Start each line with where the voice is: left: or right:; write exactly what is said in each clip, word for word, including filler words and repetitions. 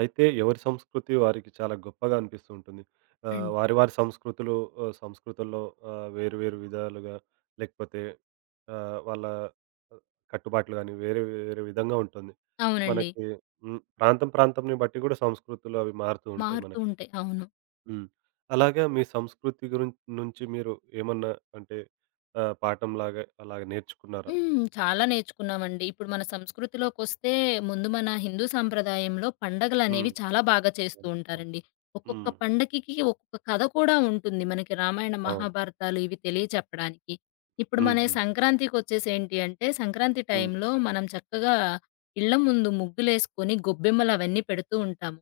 right: అయితే ఎవరి సంస్కృతి వారికి చాలా గొప్పగా అనిపిస్తూ ఉంటుంది. ఆహ్,
left: హ్మ్.
right: వారి వారి సంస్కృతులు, ఆహ్, సంస్కృతుల్లో ఆహ్, వేరు వేరు విధాలుగా, లేకపోతే ఆహ్, వాళ్ళ కట్టుబాట్లు గాని వేరే వేరే విధంగా ఉంటుంది.
left: అవునండి.
right: మనకి హ్మ్, ప్రాంతం ప్రాంతంని బట్టి గూడా సంస్కృతులు అవి మారుతూ ఉంటాయి
left: మారుతూ
right: మనకి.
left: ఉంటాయి. అవును.
right: హ్మ్. అలాగా మీ సంస్కృతి గురిం నుంచి మీరు ఏమన్నా, అంటే ఆహ్, పాఠంలాగా అలాగ నేర్చుకున్నారా?
left: హ్మ్. చాలా నేర్చుకున్నామండి. ఇప్పుడు మన సంస్కృతిలోకొస్తే ముందు మన హిందూ సాంప్రదాయంలో పండగలనేవి
right: హ్మ్.
left: చాలా బాగా చేస్తూ
right: అలా. అవును.
left: ఉంటారండి. ఒక్కొక్క
right: హ్మ్. హ్మ్.
left: పండగకి ఒక్కొక్క కథ కూడా ఉంటుంది. మనకి రామాయణ,
right: అవును.
left: మహాభారతాలు ఇవి తెలియచెప్పడానికి. ఇప్పుడు
right: హ్మ్.
left: మన
right: హ్మ్.
left: సంక్రాంతికొచ్చేసి ఏంటి అంటే సంక్రాంతి
right: హ్మ్.
left: టైంలో మనం చక్కగా ఇళ్ళ ముందు ముగ్గులేసుకొని గొబ్బెమ్మలవన్నీ పెడుతూ ఉంటాము.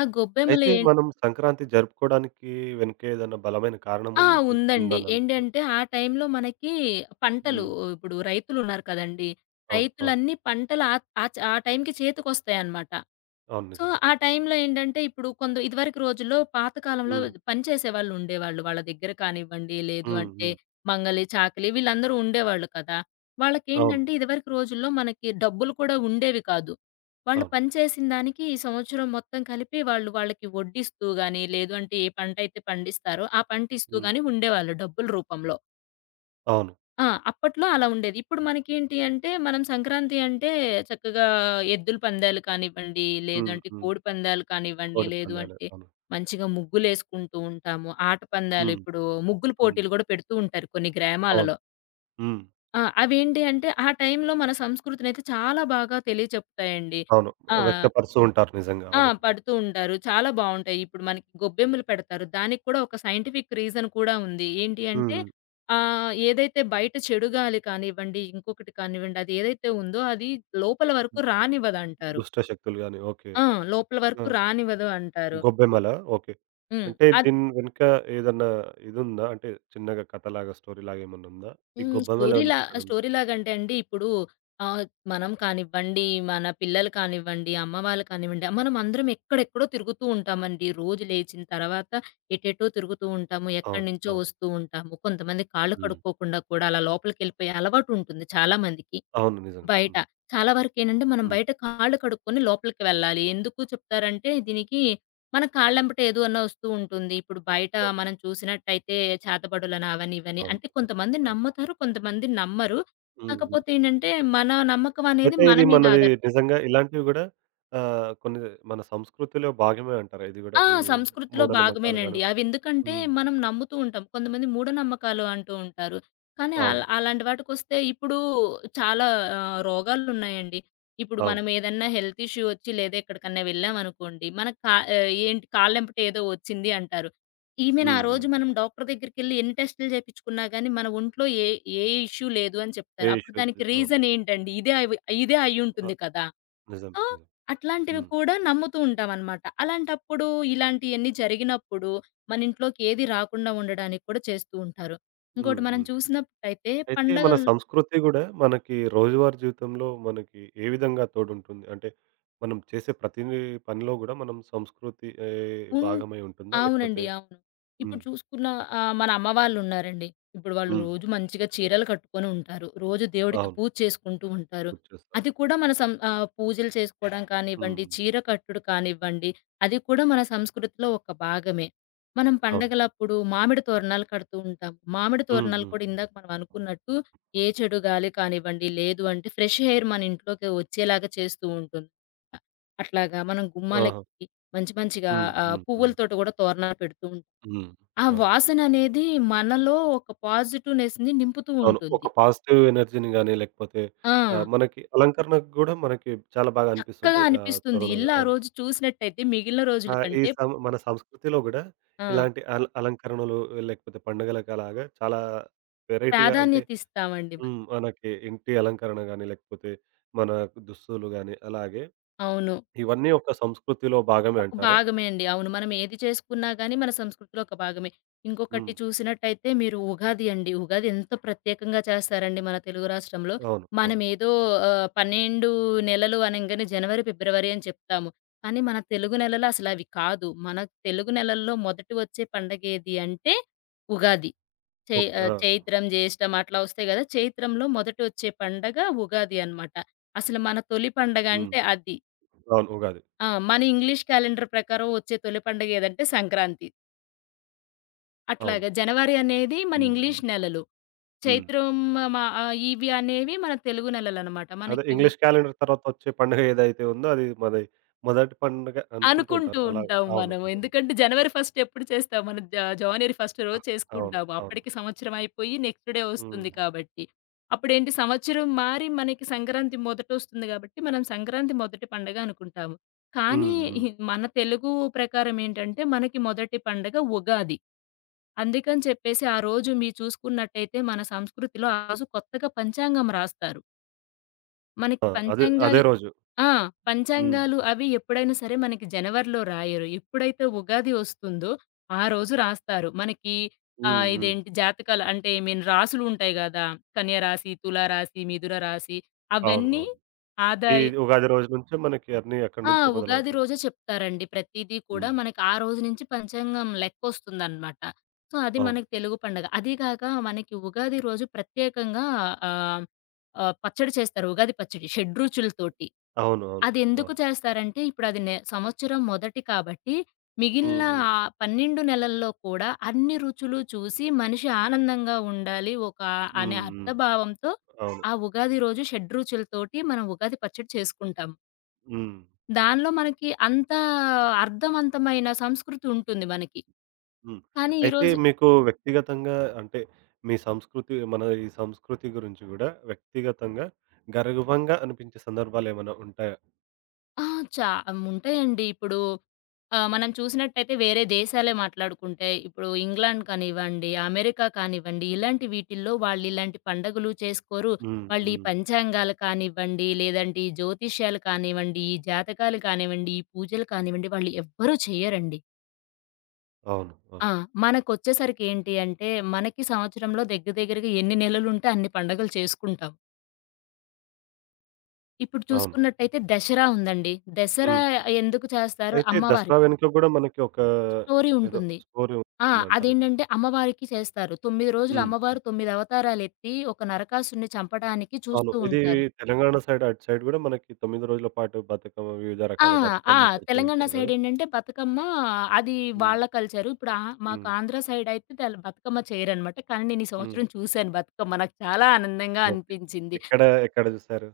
left: ఆ గొబ్బెమ్మలు
right: అయితే
left: ఏ
right: మనం సంక్రాంతి జరుపుకోవడానికి వెనుక ఏదైనా బలమైన కారణం
left: ఆ!
right: ఉంటు
left: ఉందండి.
right: ఉందని అంటారు.
left: ఏంటంటే, ఆ టైంలో మనకి పంటలు
right: హ్మ్.
left: ఇప్పుడు రైతులున్నారు కదండీ!
right: అవును. అవును.
left: రైతులన్నీ పంటలు ఆ ఆచ్ ఆ టైంకి చేతికొస్తాయన్నమాట.
right: అవును.
left: సో,
right: నిజంగా.
left: ఆ టైంలో ఏంటంటే, ఇప్పుడు కొంత ఇదివరకు రోజుల్లో పాత కాలంలో
right: హ్మ్.
left: పని చేసేవాళ్ళు ఉండేవాళ్ళు. వాళ్ళ దగ్గర కానివ్వండి, లేదు
right: హ్మ్.
left: అంటే
right: హ్మ్.
left: మంగలి, చాకలి వీళ్ళందరూ ఉండేవాళ్ళు కదా!
right: అవును.
left: వాళ్ళకేంటంటే, ఇదివరకు రోజుల్లో మనకి డబ్బులు కూడా ఉండేవి కాదు. వాళ్ళు
right: అవును.
left: పని చేసిన దానికి ఈ సంవత్సరం మొత్తం కలిపి వాళ్ళు వాళ్ళకి వడ్డిస్తూ గాని, లేదు అంటే ఏ పంటైతే పండిస్తారో ఆ పంట ఇస్తూ
right: హ్మ్.
left: గాని ఉండేవాళ్ళు డబ్బుల రూపంలో.
right: అవును.
left: ఆ! అప్పట్లో అలా ఉండేది. ఇప్పుడు మనకేంటి అంటే, మనం సంక్రాంతి అంటే చక్కగా ఎద్దుల పందాలు కానివ్వండి,
right: హ్మ్.
left: లేదంటే
right: హ్మ్.
left: కోడి పందాలు కానివ్వండి,
right: కోడి
left: లేదు
right: పందాలు.
left: అంటే
right: అవును.
left: మంచిగా ముగ్గులేసుకుంటూ ఉంటాము. ఆట పందాలు
right: హ్మ్.
left: ఇప్పుడు ముగ్గుల
right: హ్మ్.
left: పోటీలు గూడా పెడుతూ ఉంటారు కొన్ని
right: అవును.
left: గ్రామాలలో.
right: హ్మ్.
left: ఆ! అవేంటి అంటే, ఆ టైంలో మన సంస్కృతినైతే చాలా బాగా తెలియచెప్తాయండి.
right: అవును.
left: ఆ!
right: వ్యక్తపరుస్తూ ఉంటారు నిజంగా.
left: ఆ!
right: అవును.
left: పడుతూ ఉంటారు. చాలా బావుంటాయి. ఇప్పుడు మనకి గొబ్బెమ్మలు పెడతారు. దానికి కూడా ఒక సైంటిఫిక్ రీజన్ కూడా ఉంది. ఏంటి అంటే
right: హ్మ్.
left: ఆహ్, ఏదైతే బయట చెడు గాలి కానివ్వండి, ఇంకొకటి కానివ్వండి, అది ఏదైతే ఉందో అది లోపల వరకు రానివ్వదంటారు.
right: దుష్ట శక్తులు గాని, ఓకే.
left: ఆ! లోపల
right: ఆ!
left: వరకు రానివ్వదు అంటారు.
right: గొబ్బెమ్మలా? ఓకే.
left: హ్మ్.
right: అంటే
left: అది
right: దీని వెనుక ఏదన్నా ఇదుందా? అంటే చిన్నగా కథలాగా, స్టోరీలాగా ఏమన్నా ఉందా? ఈ
left: హ్మ్.
right: గొబ్బెమ్మలను
left: స్టోరీలా
right: పెట్టడం?
left: స్టోరీలాగంటే అండి, ఇప్పుడు ఆహ్, మనం కానివ్వండి, మన పిల్లలు కానివ్వండి, అమ్మ వాళ్ళు కానివ్వండి, మనమందరం ఎక్కడెక్కడో తిరుగుతూ ఉంటామండి. రోజు లేచిన తర్వాత ఎటెటో తిరుగుతూ ఉంటాము.
right: అవును.
left: ఎక్కడినుంచో
right: అవును.
left: వస్తూ ఉంటాము. కొంతమంది కాళ్ళు
right: హ్మ్.
left: కడుక్కోకుండా కూడా అలా లోపలికెళ్ళిపోయే అలవాటుంటుంది చాలా మందికి.
right: అవును. నిజంగా.
left: బయట.
right: హ్మ్.
left: చాలా వరకేంటంటే మనం
right: హ్మ్.
left: బయట కాళ్ళు కడుక్కొని లోపలికి వెళ్ళాలి. ఎందుకు చెప్తారంటే దీనికి మన కాళ్ళెంబట ఏదో అన్నా వస్తూ ఉంటుంది. ఇప్పుడు బయట
right: అవును.
left: మనం చూసినట్టయితే చేతబడులని అవని ఇవని
right: అవును.
left: అంటే
right: అవును.
left: కొంతమంది
right: అవును.
left: నమ్ముతారు. కొంతమంది నమ్మరు.
right: హ్మ్. హ్మ్.
left: కాకపోతే ఏంటంటే మన నమ్మకం అనేది
right: అయితే
left: మన
right: ఇది
left: మీద
right: మనది,
left: ఆధారపడి
right: నిజంగా ఇలాంటివి గూడా ఆహ్, కొన్ని మన సంస్కృతిలో భాగమే అంటారు. ఇది గూడా
left: ఆ!
right: ఈ
left: సంస్కృతిలో
right: మూఢనమ్మకాలు
left: భాగమేనండి.
right: గాను.
left: అవెందుకంటే
right: హ్మ్.
left: మనం నమ్ముతూ ఉంటాం. కొంతమంది మూఢనమ్మకాలు అంటూ ఉంటారు. కానీ అల్
right: అవును.
left: అలాంటి వాటికొస్తే ఇప్పుడు చాలా ఆహ్, రోగాలున్నాయండి. ఇప్పుడు మనం
right: అవును.
left: ఏదన్నా హెల్త్ ఇష్యూ వచ్చి లేదా ఎక్కడికన్నా వెళ్ళామనుకోండి, మన కా ఆహ్, ఏంటి కాళ్ళెంబట ఏదో వచ్చింది అంటారు. ఈవెన్ ఆ
right: హ్మ్.
left: రోజు
right: హ్మ్.
left: మనం డాక్టర్ దగ్గరికెళ్లి ఎన్ని టెస్టులు చేపించుకున్నా గాని మన ఒంట్లో ఏ ఏ ఇష్యూ లేదు అని చెప్తారు. అప్పుడు దానికి
right: పేషుద్ది. అవును.
left: రీజన్ ఏంటండి? ఇదే అవి ఇదే
right: ఆ!
left: అయ్యుంటుంది కదా!
right: నిజం.
left: సో,
right: నిజం.
left: అట్లాంటివి
right: హ్మ్.
left: కూడా నమ్ముతూ ఉంటామనమాట. అలాంటప్పుడు ఇలాంటియన్నీ జరిగినప్పుడు మన ఇంట్లోకి ఏది రాకుండా ఉండడానికి కూడా చేస్తూ ఉంటారు. ఇంకోటి
right: హ్మ్.
left: మనం
right: హ్మ్.
left: చూసినప్పుడైతే
right: అయితే మన
left: పండగల
right: సంస్కృతి గూడా మనకి రోజువారీ జీవితంలో మనకి ఏ విధంగా తోడుంటుంది? అంటే మనం చేసే ప్రతి పనిలో గూడా మనం సంస్కృతి ఏ
left: ఉన్
right: భాగమై ఉంటుందా?
left: అవునండి.
right: లేకపోతే
left: అవును. ఇప్పుడు
right: హ్మ్.
left: చూసుకున్న ఆహ్, మన అమ్మ వాళ్ళున్నారండి. ఇప్పుడు వాళ్ళు
right: హ్మ్.
left: రోజు మంచిగా చీరలు కట్టుకొని ఉంటారు. రోజు దేవుడికి
right: అవును.
left: పూజ చేసుకుంటూ ఉంటారు.
right: గుర్తు చేస్తారు.
left: అది కూడా మన సం ఆహ్, పూజలు చేసుకోవడం కానివ్వండి,
right: హ్మ్.
left: చీర కట్టుడు కానివ్వండి, అది కూడా మన సంస్కృతిలో ఒక భాగమే. మనం
right: అవును.
left: పండగలప్పుడు మామిడి తోరణాలు కడుతూ ఉంటాం. మామిడి
right: హ్మ్.
left: తోరణాలు
right: హ్మ్.
left: కూడా ఇందాక మనం అనుకున్నట్టు ఏ చెడు గాలి కానివ్వండి, లేదు అంటే ఫ్రెష్ ఎయిర్ మన ఇంట్లోకి వచ్చేలాగా చేస్తూ ఉంటుంది. అట్లాగా మనం
right: ఆహా!
left: గుమ్మాలకి మంచి మంచిగా
right: హ్మ్.
left: ఆహ్,
right: హ్మ్. హ్మ్.
left: పువ్వులతోటి గూడా తోరణాలు పెడుతూ ఉంటాం.
right: హ్మ్.
left: ఆ
right: అవును.
left: వాసననేది మనలో ఒక పాజిటివ్‌నెస్‌ని నింపుతూ
right: అవును. ఒక
left: ఉంటుంది.
right: పాజిటివ్ ఎనర్జీని గాని, లేకపోతే
left: ఆ!
right: ఆహ్, మనకి అలంకరణకు గూడా మనకి చాలా బాగా
left: చక్కగా
right: అనిపిస్తుంటాయి ఆహ్,
left: అనిపిస్తుంది.
right: తోరణాలు.
left: ఇల్లు ఆ
right: అవును.
left: రోజు చూసినట్టయితే మిగిలిన రోజుల
right: ఆహ్, ఈ
left: కంటే
right: సం మన సంస్కృతిలో గూడా
left: ఆ!
right: ఇలాంటి అల అలంకరణలు, లేకపోతే పండుగలకు అలాగా చాలా వెరైటీగా, అంటే
left: ప్రాధాన్యత ఇస్తామండి మనం.
right: హ్మ్, మనకి ఇంటి అలంకరణ గాని, లేకపోతే మన దుస్తులు గాని, అలాగే
left: అవును.
right: ఇవన్నీ ఒక సంస్కృతిలో భాగమే
left: ఒక
right: అంటారా?
left: భాగమే అండి. అవును. మనం ఏది చేసుకున్నా గాని మన సంస్కృతిలో ఒక భాగమే. ఇంకొకటి
right: హ్మ్.
left: చూసినట్టయితే మీరు ఉగాది అండి. ఉగాది ఎంత ప్రత్యేకంగా చేస్తారండి మన తెలుగు రాష్ట్రంలో.
right: అవును. అవును.
left: మనమేదో ఆహ్, పన్నెండు నెలలు అనంగానే జనవరి, ఫిబ్రవరి అని చెప్తాము. కానీ మన తెలుగు నెలలు అసలవి కాదు. మన తెలుగు నెలల్లో మొదటి వచ్చే పండగేది అంటే ఉగాది. చై
right: ఓకే.
left: ఆహ్,
right: ఆ!
left: చైత్రం, జ్యేష్టం అట్లా వస్తాయి గదా! చైత్రంలో మొదట వచ్చే పండగ ఉగాది అనమాట. అసలు మన తొలి పండగ
right: హ్మ్.
left: అంటే అది.
right: అవును. ఉగాది.
left: ఆ! మన ఇంగ్లీష్ క్యాలెండర్ ప్రకారం వచ్చే తొలి పండుగ ఏదంటే సంక్రాంతి.
right: అవును.
left: అట్లాగా జనవరి అనేది మన
right: హ్మ్.
left: ఇంగ్లీష్
right: హ్మ్.
left: నెలలు.
right: హ్మ్.
left: చైత్రం మా ఆహ్, ఇవి అనేవి మన తెలుగు నెలలనమాట.
right: అదే
left: మనకి ఉ
right: ఇంగ్లీష్ క్యాలెండర్ తర్వాత వచ్చే పండుగ ఏదైతే ఉందో అది మనది మొదటి పండుగ అనుకుంటూ
left: అనుకుంటూ
right: ఉంటారు. అలా.
left: ఉంటాం
right: అవును.
left: మనం.
right: నిజమే.
left: ఎందుకంటే జనవరి ఫస్ట్ ఎప్పుడు చేస్తాం? మనం జ జనవరి ఫస్ట్
right: అ!
left: రోజు
right: అవును.
left: చేసుకుంటాము.
right: అవును.
left: అప్పటికి సంవత్సరం అయిపోయి నెక్స్ట్ డే వస్తుంది
right: హ్మ్.
left: కాబట్టి. అప్పుడేంటి సంవత్సరం మారి మనకి సంక్రాంతి మొదటొస్తుంది కాబట్టి మనం సంక్రాంతి మొదటి పండుగ అనుకుంటాము.
right: హ్మ్.
left: కానీ,
right: హ్మ్.
left: హి- మన తెలుగు ప్రకారం ఏంటంటే మనకి మొదటి పండుగ ఉగాది. అందుకని చెప్పేసి ఆ రోజు మీరు చూసుకున్నట్టయితే మన సంస్కృతిలో ఆ రోజు కొత్తగా పంచాంగం రాస్తారు. మనకి
right: ఆ! అదే అదే
left: పంచాంగాలి
right: రోజు.
left: ఆ!
right: హ్మ్.
left: పంచాంగాలు అవి ఎప్పుడైనా సరే మనకి జనవరిలో రాయరు. ఎప్పుడైతే ఉగాది ఒస్తుందో ఆ రోజు రాస్తారు. మనకి
right: హ్మ్.
left: ఆహ్,
right: హ్మ్.
left: ఇదేంటి జాతకాలు అంటే ఐ మీన్ రాసులుంటాయి గదా! కన్యరాశి, తులారాశి, మిథున రాశి
right: అవును.
left: అవన్నీ
right: అవును. ఈ
left: ఆదాయ
right: ఉగాది రోజు నుంచే మనకి అన్నీ అక్కడి
left: ఆ!
right: నుంచే
left: ఉగాది
right: మొదలవుతాయి.
left: రోజే చెప్తారండి ప్రతీదీ కూడా.
right: హ్మ్.
left: మనకి ఆ రోజు నుంచి పంచాంగం లెక్కొస్తుందనమాట. సో, అది
right: అవును.
left: మనకి తెలుగు పండగ. అదీ గాక మనకి ఉగాది రోజు ప్రత్యేకంగా ఆహ్, ఆహ్, పచ్చడి చేస్తారు. ఉగాది పచ్చడి షడ్రుచులతోటి.
right: అవును. అవును.
left: అదెందుకు
right: అవును.
left: చేస్తారంటే ఇప్పుడది నె సంవత్సరం మొదటి కాబట్టి
right: హ్మ్.
left: మిగిలిన
right: హ్మ్.
left: ఆహ్, పన్నెండు నెలల్లో కూడా అన్ని రుచులు చూసి మనిషి ఆనందంగా ఉండాలి ఒక అనే
right: హ్మ్.
left: అర్థ
right: హ్మ్.
left: భావంతో
right: అవును.
left: ఆ ఉగాది రోజు షడ్రుచులతోటి మనం ఉగాది పచ్చడి చేసుకుంటాం.
right: హ్మ్.
left: దానిలో మనకి అంత అర్థవంతమైన సంస్కృతి ఉంటుంది మనకి.
right: హ్మ్.
left: కానీ
right: అయితే
left: ఈరోజు
right: మీకు వ్యక్తిగతంగా, అంటే మీ సంస్కృతి, మన ఈ సంస్కృతి గురించి గూడా వ్యక్తిగతంగా గర్వంగా అనిపించే సందర్భాలేమైనా ఉంటాయా?
left: ఆ! చా ఉంటాయండి. ఇప్పుడు ఆహ్, మనం చూసినట్టయితే వేరే దేశాలే మాట్లాడుకుంటే, ఇప్పుడు ఇంగ్లాండ్ కానివ్వండి, అమెరికా కానివ్వండి, ఇలాంటి వీటిల్లో వాళ్ళు ఇలాంటి పండగలు చేసుకోరు.
right: హ్మ్.
left: వాళ్ళు ఈ
right: హ్మ్.
left: పంచాంగాలు కానివ్వండి, లేదంటే ఈ జ్యోతిష్యాలు కానివ్వండి, ఈ జాతకాలు కానివ్వండి, ఈ పూజలు కానివ్వండి, వాళ్ళు ఎవ్వరూ చెయ్యరండి.
right: అవును. అవును.
left: ఆ! మనకొచ్చేసరికి ఏంటి అంటే, మనకి సంవత్సరంలో దగ్గర దగ్గరగా ఎన్ని నెలలుంటే అన్ని పండగలు చేసుకుంటాం. ఇప్పుడు
right: అవును.
left: చూసుకున్నట్టయితే 'దసరా' ఉందండి. 'దసరా'
right: హ్మ్.
left: ఎందుకు చేస్తారు?
right: అయితే దసరా
left: అమ్మవారికి
right: వెనుక గూడా మనకి ఒక
left: స్టోరీ
right: ఏదో
left: ఉంటుంది.
right: స్టోరీ
left: ఆ!
right: ఉంటుందంటారు.
left: అదేంటంటే అమ్మవారికి చేస్తారు. తొమ్మిది రోజులు
right: హ్మ్.
left: అమ్మవారు తొమ్మిది అవతారాలెత్తి ఒక నరకాసురుడిని చంపడానికి
right: అవును.
left: చూస్తూ
right: ఇది
left: ఉంటారు.
right: తెలంగాణ సైడ్, అటు సైడ్ గూడా మనకి తొమ్మిది రోజుల పాటు బతుకమ్మ, వివిధ
left: ఆ!
right: రకాల
left: ఆ!
right: బతుకమ్మలు పెడుతూ
left: తెలంగాణ
right: ఉంటారు
left: సైడ్
right: గదా!
left: ఏంటంటే బతుకమ్మ అది
right: హ్మ్.
left: వాళ్ళ కల్చరు. ఇప్పుడు ఆ మాకు
right: హ్మ్.
left: ఆంధ్ర సైడ్ అయితే తెల్ బతుకమ్మ చేయరనమాట. కానీ నేను ఈ
right: హ్మ్.
left: సంవత్సరం చూశాను బతుకమ్మ. నాకు చాలా ఆనందంగా
right: ఓకే.
left: అనిపించింది.
right: ఎక్కడ, ఎక్కడ జూసారు?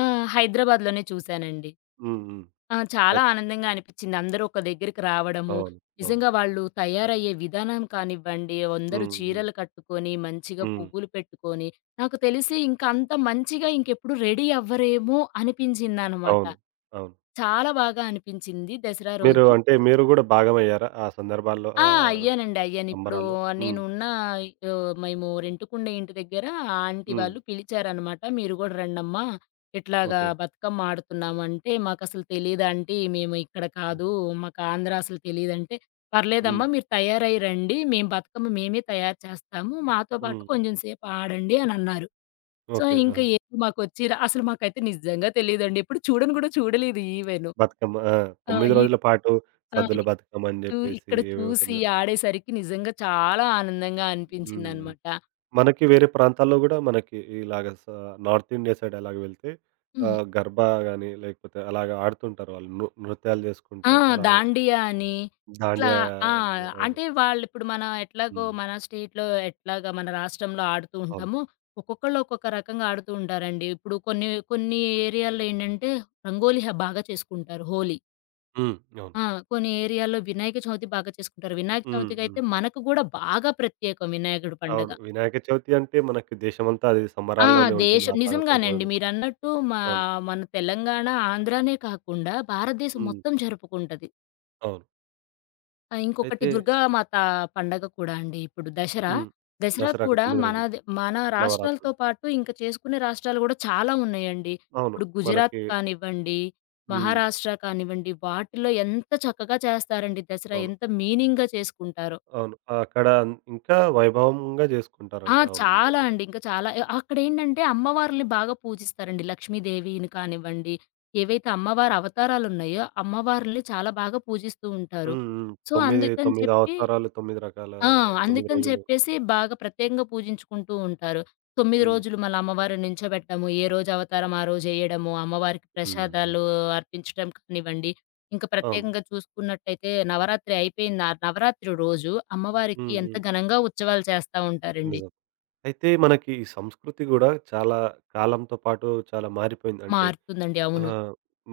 left: ఆ! హైదరాబాద్‌లోనే చూశానండి.
right: హ్మ్. హ్మ్.
left: ఆ! చాలా
right: అయి
left: ఆనందంగా అనిపిచ్చింది. అందరూ ఒక దగ్గరికి రావడము,
right: అవును. అవును.
left: నిజంగా వాళ్ళు తయారయ్యే విధానం కానివ్వండి, అందరూ
right: హ్మ్. హ్మ్.
left: చీరలు కట్టుకొని, మంచిగా
right: హ్మ్.
left: పువ్వులు పెట్టుకొని, నాకు తెలిసి ఇంక అంత మంచిగా ఇంకెప్పుడు రెడీ అవ్వరేమో అనిపించిందనమాట.
right: అవును. అవును.
left: చాలా బాగా అనిపించింది దసరా
right: మీరు,
left: రోజు.
right: అంటే మీరు గూడా భాగమయ్యారా ఆ సందర్భాల్లో,
left: ఆ!
right: ఆహ్,
left: అయ్యానండి. అయ్యాను. ఇప్పుడు
right: సంబరాల్లో? హ్మ్.
left: నేనున్న ఆహ్, మేము రెంటుకుండే ఇంటి దగ్గర ఆంటీ
right: హ్మ్.
left: వాళ్ళు పిలిచారనమాట. "మీరు గూడా రండమ్మా, ఇట్లాగా
right: ఓకే.
left: బతుకమ్మ ఆడుతున్నాము" అంటే, "మాకసలు తెలీదు ఆంటీ, మేము ఇక్కడ కాదు.
right: హుహు.
left: మాకు ఆంధ్ర అసలు తెలీదంటే",
right: హ్మ్.
left: "పర్లేదమ్మా మీరు తయారై రండి. మేము బతుకమ్మ మేమే తయారు చేస్తాము. మాతో పాటు
right: హ్మ్.
left: కొంచెం సేపు ఆడండి" అనన్నారు. So,
right: okay.
left: ఇంక
right: ఆహా!
left: ఏమో మాకొచ్చి ర అసలు మాకైతే నిజంగా తెలీదండి. ఎప్పుడు చూడను గూడా చూడలేదు ఈవెను.
right: బతుకమ్మ. ఆ!
left: ఆ!
right: తొమ్మిది
left: ఈ
right: రోజుల పాటు
left: ఆ!
right: సద్దుల బతుకమ్మ అని
left: చూ
right: జెప్పేసి
left: ఇక్కడ
right: ఏవేవో
left: చూసి
right: తొమ్మిది రక
left: ఆడేసరికి నిజంగా చాలా ఆనందంగా
right: హ్మ్.
left: అనిపించిందనమాట.
right: మనకి వేరే ప్రాంతాల్లో గూడా మనకి ఇలాగ స నార్త్ ఇండియా సైడ్ అలాగ వెళ్తే
left: హ్మ్.
right: ఆహ్, గర్బా గాని, లేకపోతే అలాగ ఆడుతుంటారు వాళ్ళు. నృ నృత్యాలు
left: ఆ!
right: జేసుకుంటా అలాగ.
left: దాండియా అని ఇట్లా
right: దాండియా
left: ఆ!
right: అలాగ. అవును.
left: అంటే వాళ్ళిప్పుడు మన ఎట్లాగో
right: హ్మ్.
left: మన స్టేట్‌లో ఎట్లాగా మన రాష్ట్రంలో ఆడుతూ
right: అవును.
left: ఉంటామో, ఒక్కొక్కళ్ళు ఒక్కొక్క రకంగా ఆడుతూ ఉంటారండి. ఇప్పుడు కొన్ని కొన్ని ఏరియాల్లో ఏంటంటే రంగోలి హ బాగా చేసుకుంటారు హోలీ.
right: హ్మ్. అవును.
left: ఆ! కొన్ని ఏరియాల్లో వినాయక చవితి బాగా చేసుకుంటారు. వినాయక
right: హ్మ్.
left: చవితికైతే
right: హ్మ్.
left: మనకు గూడా బాగా ప్రత్యేకం వినాయకుడి పండగ.
right: అవును. వినాయక చవితి అంటే మనకి దేశమంతా అది
left: ఆ!
right: సంబరాల్లోనే ఉంటుంది,
left: దేశం
right: ఆ పదకొండు
left: నిజంగానండి.
right: రోజులు.
left: మీరన్నట్టు మా
right: అవును.
left: మన తెలంగాణ, ఆంధ్రానే కాకుండా భారతదేశం
right: హ్మ్.
left: మొత్తం జరుపుకుంటది.
right: అవును.
left: ఆహ్, ఇంకొకటి
right: అయితే
left: దుర్గామాత పండగ కూడా అండి. ఇప్పుడు దసరా,
right: హ్మ్.
left: దసరా
right: దసరాకి
left: కూడా
right: తొమ్మిది రోజులు.
left: మనది మన రాష్ట్రాలతో
right: నవరాత్రులు.
left: పాటు ఇంకా చేసుకునే రాష్ట్రాలు గూడా చాలా ఉన్నాయండి.
right: అవును.
left: ఇప్పుడు గుజరాత్
right: మనకి
left: కానివ్వండి,
right: హ్మ్.
left: మహారాష్ట్ర కానివ్వండి వాటిలో ఎంత చక్కగా చేస్తారండి దసరా.
right: అవును.
left: ఎంత మీనింగ్‌గా చేసుకుంటారో.
right: అవును. అక్కడ ఇంకా వైభవంగా
left: ఆ!
right: జేసుకుంటారంట. అవును.
left: చాలా
right: నిజంగానే.
left: అండి. ఇంకా చాలా ఎ అక్కడేంటంటే అమ్మవార్లని బాగా పూజిస్తారండి. లక్ష్మీదేవిని కానివ్వండి, ఏవైతే అమ్మవారి అవతారాలున్నాయో అమ్మవార్లని చాలా బాగా పూజిస్తూ ఉంటారు.
right: హ్మ్. హ్మ్.
left: సో,
right: తొమ్మిది,
left: అందుకని
right: తొమ్మిది
left: చెప్పి
right: అవతారాలు, తొమ్మిది రకాల,
left: ఆ!
right: తొమ్మిది
left: అందుకని
right: రోజులు.
left: చెప్పేసి బాగా ప్రత్యేకంగా పూజించుకుంటూ ఉంటారు. తొమ్మిది
right: హ్మ్.
left: రోజులు మళ్ళా అమ్మవారిని నించోబెట్టడము. ఏ రోజు అవతారం ఆ రోజు ఎయడము. అమ్మవారికి
right: హ్మ్. హ్మ్.
left: ప్రసాదాలు అర్పించడం కానివ్వండి, ఇంకా
right: అవును.
left: ప్రత్యేకంగా చూసుకున్నట్టయితే నవరాత్రి అయిపోయింది. ఆ నవరాత్రి రోజు అమ్మవారికి
right: హ్మ్.
left: ఎంత
right: హ్మ్.
left: ఘనంగా ఉత్సవాలు చేస్తా ఉంటారండి.
right: నిజం. అయితే మనకి ఈ సంస్కృతి గూడా చాలా కాలంతో పాటు చాలా మారిపోయింది. అంటే
left: మారుతుందండి.
right: ఆ!
left: అవును.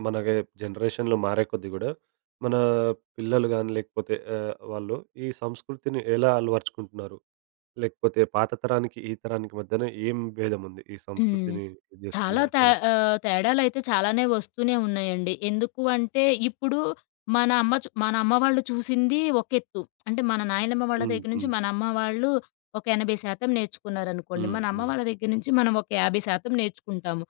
right: మనకి జనరేషన్‌లు మారే కొద్దీ గూడా, మన పిల్లలు గాని, లేకపోతే ఆహ్, వాళ్ళు ఈ సంస్కృతిని ఎలా అలవరుచుకుంటున్నారు? లేకపోతే పాత తరానికి, ఈ తరానికి మధ్యన ఏం భేదం ఉంది? ఈ
left: హ్మ్.
right: సంస్కృతిని ఇది జేసుకునే
left: చాలా తే
right: సందర్భం
left: ఆహ్, తేడాలైతే చాలానే వస్తూనే ఉన్నాయండి. ఎందుకు అంటే, ఇప్పుడు మన అమ్మ చు మన అమ్మ వాళ్ళు చూసింది ఒక ఎత్తు. అంటే, మన నాయనమ్మ వాళ్ళ
right: హ్మ్.
left: దగ్గర నుంచి
right: హ్మ్.
left: మన అమ్మ వాళ్ళు ఒక ఎనభై శాతం నేర్చుకున్నారనుకోండి.
right: హ్మ్.
left: మన అమ్మ
right: హ్మ్.
left: వాళ్ళ దగ్గర నుంచి మనం ఒక యాభై శాతం నేర్చుకుంటాము.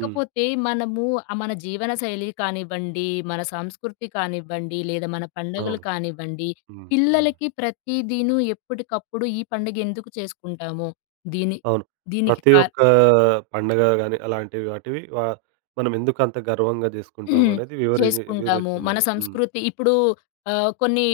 right: హ్మ్.
left: మనము ఆహ్, మన జీవన శైలి కానివ్వండి, మన సంస్కృతి కానివ్వండి, లేదా మన పండగలు
right: అవును.
left: కానివ్వండి,
right: హ్మ్. హ్మ్.
left: పిల్లలకి ప్రతిదీను ఎప్పటికప్పుడు ఈ పండుగ ఎందుకు చేసుకుంటాము? దీని
right: అవును.
left: దీనికి
right: ప్రతి
left: కా
right: ఒక్క పండగ గాని, అలాంటివి వాటివి వా మనం ఎందుకు అంత గర్వంగా జేసుకుంటాం
left: హ్మ్.
right: అనేది వివరి
left: చేసుకుంటాము. మన
right: వివరిస్తుండాలి. హ్మ్.
left: సంస్కృతి ఇప్పుడు ఆహ్, కొన్ని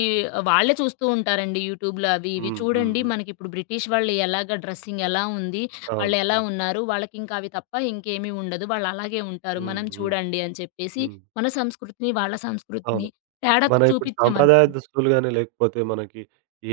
left: వాళ్ళే చూస్తూ ఉంటారండి యూట్యూబ్‌లో అవి ఇవి.
right: హ్మ్. హ్మ్.
left: చూడండి
right: హ్మ్.
left: మనకిప్పుడు బ్రిటిష్ వాళ్ళు ఎలాగా డ్రెస్సింగ్ ఎలా ఉంది,
right: అవును.
left: వాళ్ళెలా
right: అవును.
left: ఉన్నారు, వాళ్ళకింకా అవి తప్ప ఇంకేమీ ఉండదు. వాళ్ళలాగే ఉంటారు.
right: హ్మ్.
left: మనం
right: హ్మ్.
left: చూడండి అని చెప్పేసి
right: హ్మ్.
left: మన సంస్కృతిని, వాళ్ళ సంస్కృతిని
right: అవును.
left: తేడాతో
right: మన ఇప్పుడు సాంప్రదాయ
left: చూపించామనుకోండి
right: దుస్తులు గాని, లేకపోతే మనకి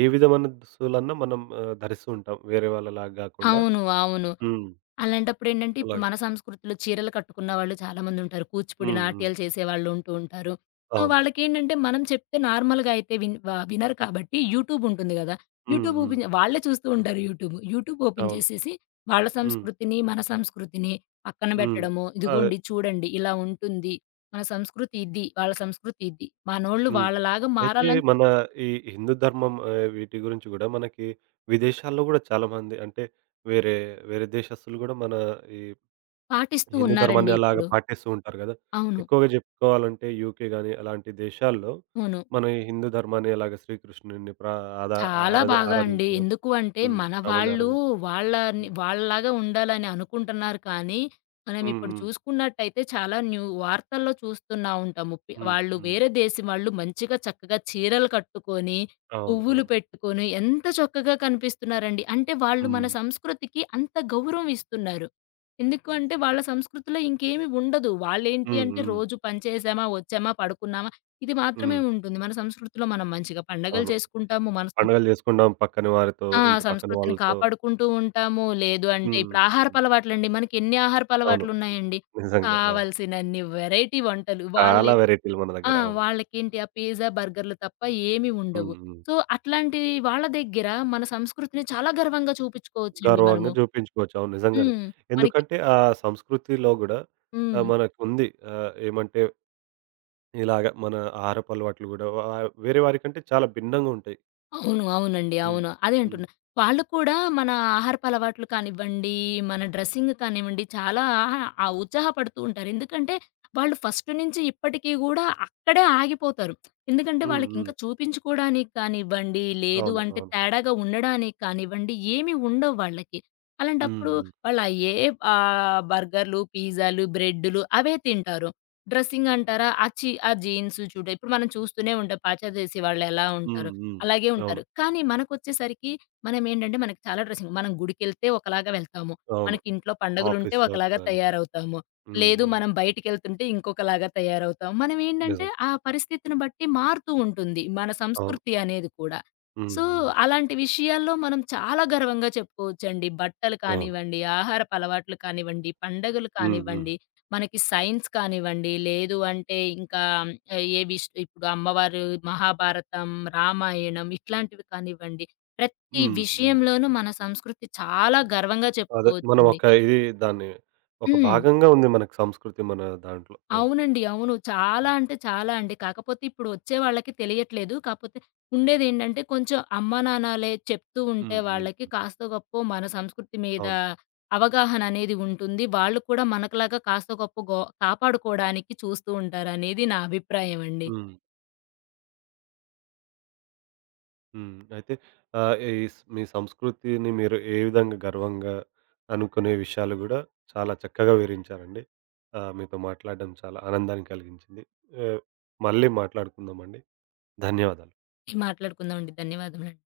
right: ఏ విధమైన దుస్తులన్నా మనం ఆహ్, ధరిస్తూ ఉంటాం, వేరే వాళ్ళలాగా గాకుండా.
left: అవును. అవును.
right: హ్మ్.
left: అలాంటప్పుడేంటంటే, ఇప్పుడు
right: అలాగే.
left: మన సంస్కృతిలో చీరలు కట్టుకున్న వాళ్ళు చాలామందుంటారు. కూచిపూడి
right: హ్మ్. హ్మ్.
left: నాట్యాలు చేసేవాళ్ళుంటూ ఉంటారు. సో,
right: అవును.
left: వాళ్ళకేంటంటే, మనం చెప్తే నార్మల్‌గా అయితే విన్ వ వినరు కాబట్టి యూట్యూబ్ ఉంటుంది గదా!
right: హ్మ్.
left: యూట్యూబ్
right: హ్మ్.
left: ఓపెన్ వాళ్ళే చూస్తూ ఉంటారు యూట్యూబ్. యూట్యూబ్ ఓపెన్
right: అవును.
left: చేసేసి వాళ్ళ
right: హ్మ్.
left: సంస్కృతిని, మన సంస్కృతిని పక్కన
right: హ్మ్.
left: బెట్టడము.
right: అదే.
left: ఇదిగోండి చూడండి ఇలా ఉంటుంది. మన సంస్కృతి ఇది. వాళ్ళ సంస్కృతి ఇది. మనోళ్ళు
right: హ్మ్.
left: వాళ్ళలాగా
right: అయితే
left: మారాలని
right: మన ఈ హిందూ ధర్మం, ఆహ్, వీటి గురించి గూడా మనకి విదేశాల్లో గూడా చాలామంది, అంటే వేరే, వేరే దేశస్తులు గూడా మన ఈ
left: పాటిస్తూ
right: హిందూ ధర్మాన్ని
left: ఉన్నారండి
right: అలాగా
left: ఇప్పుడు.
right: పాటిస్తూ ఉంటారు కదా!
left: అవును.
right: ఎక్కువగా జెప్పుకోవాలంటే యూకే గాని అలాంటి దేశాల్లో
left: అవును.
right: మన ఈ హిందూ ధర్మాన్ని అలాగే శ్రీకృష్ణుడిని ప్ర ఆదా
left: చాలా
right: ఆరాధ
left: బాగా అండి.
right: ఆరాధించడం.
left: ఎందుకు అంటే
right: హ్మ్.
left: మన
right: రాముడిని
left: వాళ్ళు
right: ఆరాధించడం.
left: వాళ్ళని
right: హ్మ్.
left: వాళ్ళలాగా ఉండాలని అనుకుంటున్నారు కానీ, మనం
right: హ్మ్.
left: ఇప్పుడు
right: హ్మ్.
left: చూసుకున్నట్టయితే చాలా న్యూ వార్తల్లో చూస్తున్నా ఉంటాము. పి
right: హ్మ్.
left: వాళ్ళు
right: హ్మ్.
left: వేరే దేశం వాళ్ళు మంచిగా చక్కగా చీరలు కట్టుకొని,
right: అవును.
left: పువ్వులు
right: అవును.
left: పెట్టుకొని ఎంత చక్కగా కనిపిస్తున్నారండి. అంటే వాళ్ళు మన
right: హ్మ్.
left: సంస్కృతికి అంత గౌరవం ఇస్తున్నారు. ఎందుకు అంటే వాళ్ళ సంస్కృతిలో ఇంకేమి ఉండదు. వాళ్ళేంటి
right: హ్మ్.
left: అంటే
right: హ్మ్.
left: రోజు పని చేసామా, వచ్చామా, పడుకున్నామా ఇది మాత్రమే
right: హ్మ్.
left: ఉంటుంది. మన సంస్కృతిలో మనం మంచిగా పండగలు
right: అవును.
left: చేసుకుంటాము. మన సం
right: పండుగలు జేసుకుంటాం పక్కన వారితో,
left: ఆ!
right: ఇంటి పక్కన
left: సంస్కృతిని
right: వాళ్ళతో.
left: కాపాడుకుంటూ ఉంటాము. లేదు అంటే
right: హ్మ్.
left: ఇప్పుడు
right: హ్మ్.
left: ఆహారపలవాట్లండి. మనకెన్ని
right: అవును.
left: ఆహారపలవాట్లున్నాయండి.
right: నిజంగా. ఆ!
left: కావాల్సినన్ని వెరైటీ వంటలు. వాళ్ళు
right: చాలా వెరైటీలు మన
left: ఆ!
right: దగ్గర. అవును.
left: వాళ్ళకేంటి ఆ పిజ్జా, బర్గర్‌లు తప్ప ఏమి ఉండవు.
right: హ్మ్. హ్మ్.
left: సో, అట్లాంటి వాళ్ళ దగ్గర మన సంస్కృతిని చాలా గర్వంగా చూపించుకోవచ్చండి మనము.
right: గర్వంగా చూపించుకోవచ్చు. అవును. నిజంగానే.
left: హ్మ్. మనకి
right: ఎందుకంటే ఆ సంస్కృతిలో గూడా
left: హ్మ్.
right: ఆహ్, మనకుంది. ఆహ్, ఏమంటే, ఇలాగ మన ఆహారపు అలవాట్లు గూడా వా వేరే వారికంటే చాలా భిన్నంగా ఉంటాయి.
left: అవును. అవునండి.
right: హ్మ్.
left: అవును. అదే
right: హ్మ్.
left: అంటున్నా. వాళ్ళు కూడా మన ఆహారపు అలవాట్లు కానివ్వండి, మన డ్రెస్సింగ్ కానివ్వండి, చాలా ఆహా- ఆ ఉత్సాహపడుతూ ఉంటారు. ఎందుకంటే, వాళ్ళు ఫస్ట్ నుంచి ఇప్పటికి గూడా అక్కడే ఆగిపోతారు. ఎందుకంటే,
right: హ్మ్. హ్మ్.
left: వాళ్ళకింకా చూపించుకోడానికి కానివ్వండి, లేదు
right: అవును.
left: అంటే
right: అవును.
left: తేడాగా ఉండడానికి కానివ్వండి, ఏమి ఉండవు వాళ్ళకి.
right: హ్మ్.
left: అలాంటప్పుడు
right: హ్మ్.
left: వాళ్ళు అయ్యే ఆహ్, బర్గర్‌లు, పిజ్జాలు, బ్రెడ్‌లు అవే తింటారు. డ్రెస్సింగ్ అంటారా, ఆ ఛీ ఆ జీన్స్ చూడు ఇప్పుడు మనం చూస్తూనే ఉంటాం పాశ్చాత్య దేశీ వాళ్ళెలా
right: హ్మ్.
left: ఉంటారో.
right: హ్మ్.
left: అలాగే
right: అవును.
left: ఉంటారు. కానీ మనకొచ్చేసరికి మనమేంటంటే మనకి చాలా డ్రెస్సింగ్ మనం గుడికెళ్తే ఒకలాగా వెళ్తాము.
right: అవును.
left: మనకింట్లో పండుగలుంటే
right: ఆఫీస్‌లో
left: ఒకలాగా
right: కానీ
left: తయారవుతాము.
right: హ్మ్.
left: లేదు
right: హ్మ్.
left: మనం బయటికెళ్తుంటే ఇంకొకలాగా తయారవుతాము. మనమేంటంటే
right: నిజంగా.
left: ఆ పరిస్థితిని బట్టి మారుతూ ఉంటుంది మన
right: అవును.
left: సంస్కృతి అనేది కూడా.
right: హ్మ్.
left: సో,
right: హ్మ్.
left: అలాంటి విషయాల్లో మనం చాలా గర్వంగా చెప్పుకోవచ్చండి. బట్టలు
right: అవును.
left: కానివ్వండి, ఆహారపు అలవాట్లు కానివ్వండి, పండగలు
right: హ్మ్. హ్మ్.
left: కానివ్వండి. మనకి సైన్స్ కానివ్వండి, లేదు అంటే ఇంకా ఏ విష్ ఇప్పుడు అమ్మవారు మహాభారతం, రామాయణం ఇట్లాంటివి కానివ్వండి, ప్రతి
right: హ్మ్. హ్మ్.
left: విషయంలోనూ మన సంస్కృతి చాలా గర్వంగా
right: అదే మనం
left: చెప్పుకోవచ్చండి.
right: ఒక ఇది దాన్ని ఒక
left: హ్మ్.
right: భాగంగా ఉంది మనకు సంస్కృతి మన దాంట్లో. అవును.
left: అవునండి. అవును. చాలా
right: హ్మ్.
left: అంటే చాలా అండి. కాకపోతే ఇప్పుడు వచ్చే వాళ్ళకి తెలియట్లేదు. కాపోతే ఉండేదేంటంటే కొంచెం అమ్మా, నాన్నలే చెప్తూ ఉంటే
right: హ్మ్. హ్మ్.
left: వాళ్ళకి
right: హ్మ్.
left: కాస్తో గొప్పో మన సంస్కృతి మీద
right: అవును.
left: అవగాహన అనేది ఉంటుంది. వాళ్ళు కూడా మనకులాగా కాస్తో గొప్పో గో కాపాడుకోవడానికి చూస్తూ ఉంటారనేది నా అభిప్రాయం అండి.
right: హ్మ్. హ్మ్. అయితే ఆహ్, ఈ స్ మీ సంస్కృతిని మీరు ఏ విధంగా గర్వంగా అనుకునే విషయాలు గూడా చాలా చక్కగా వివరించారండి. ఆహ్, మీతో మాట్లాడడం చాలా ఆనందాన్ని కలిగించింది. ఆహ్, మళ్ళీ మాట్లాడుకుందామండి. ధన్యవాదాలు.
left: మాట్లాడుకుందామండి. ధన్యవాదములండి.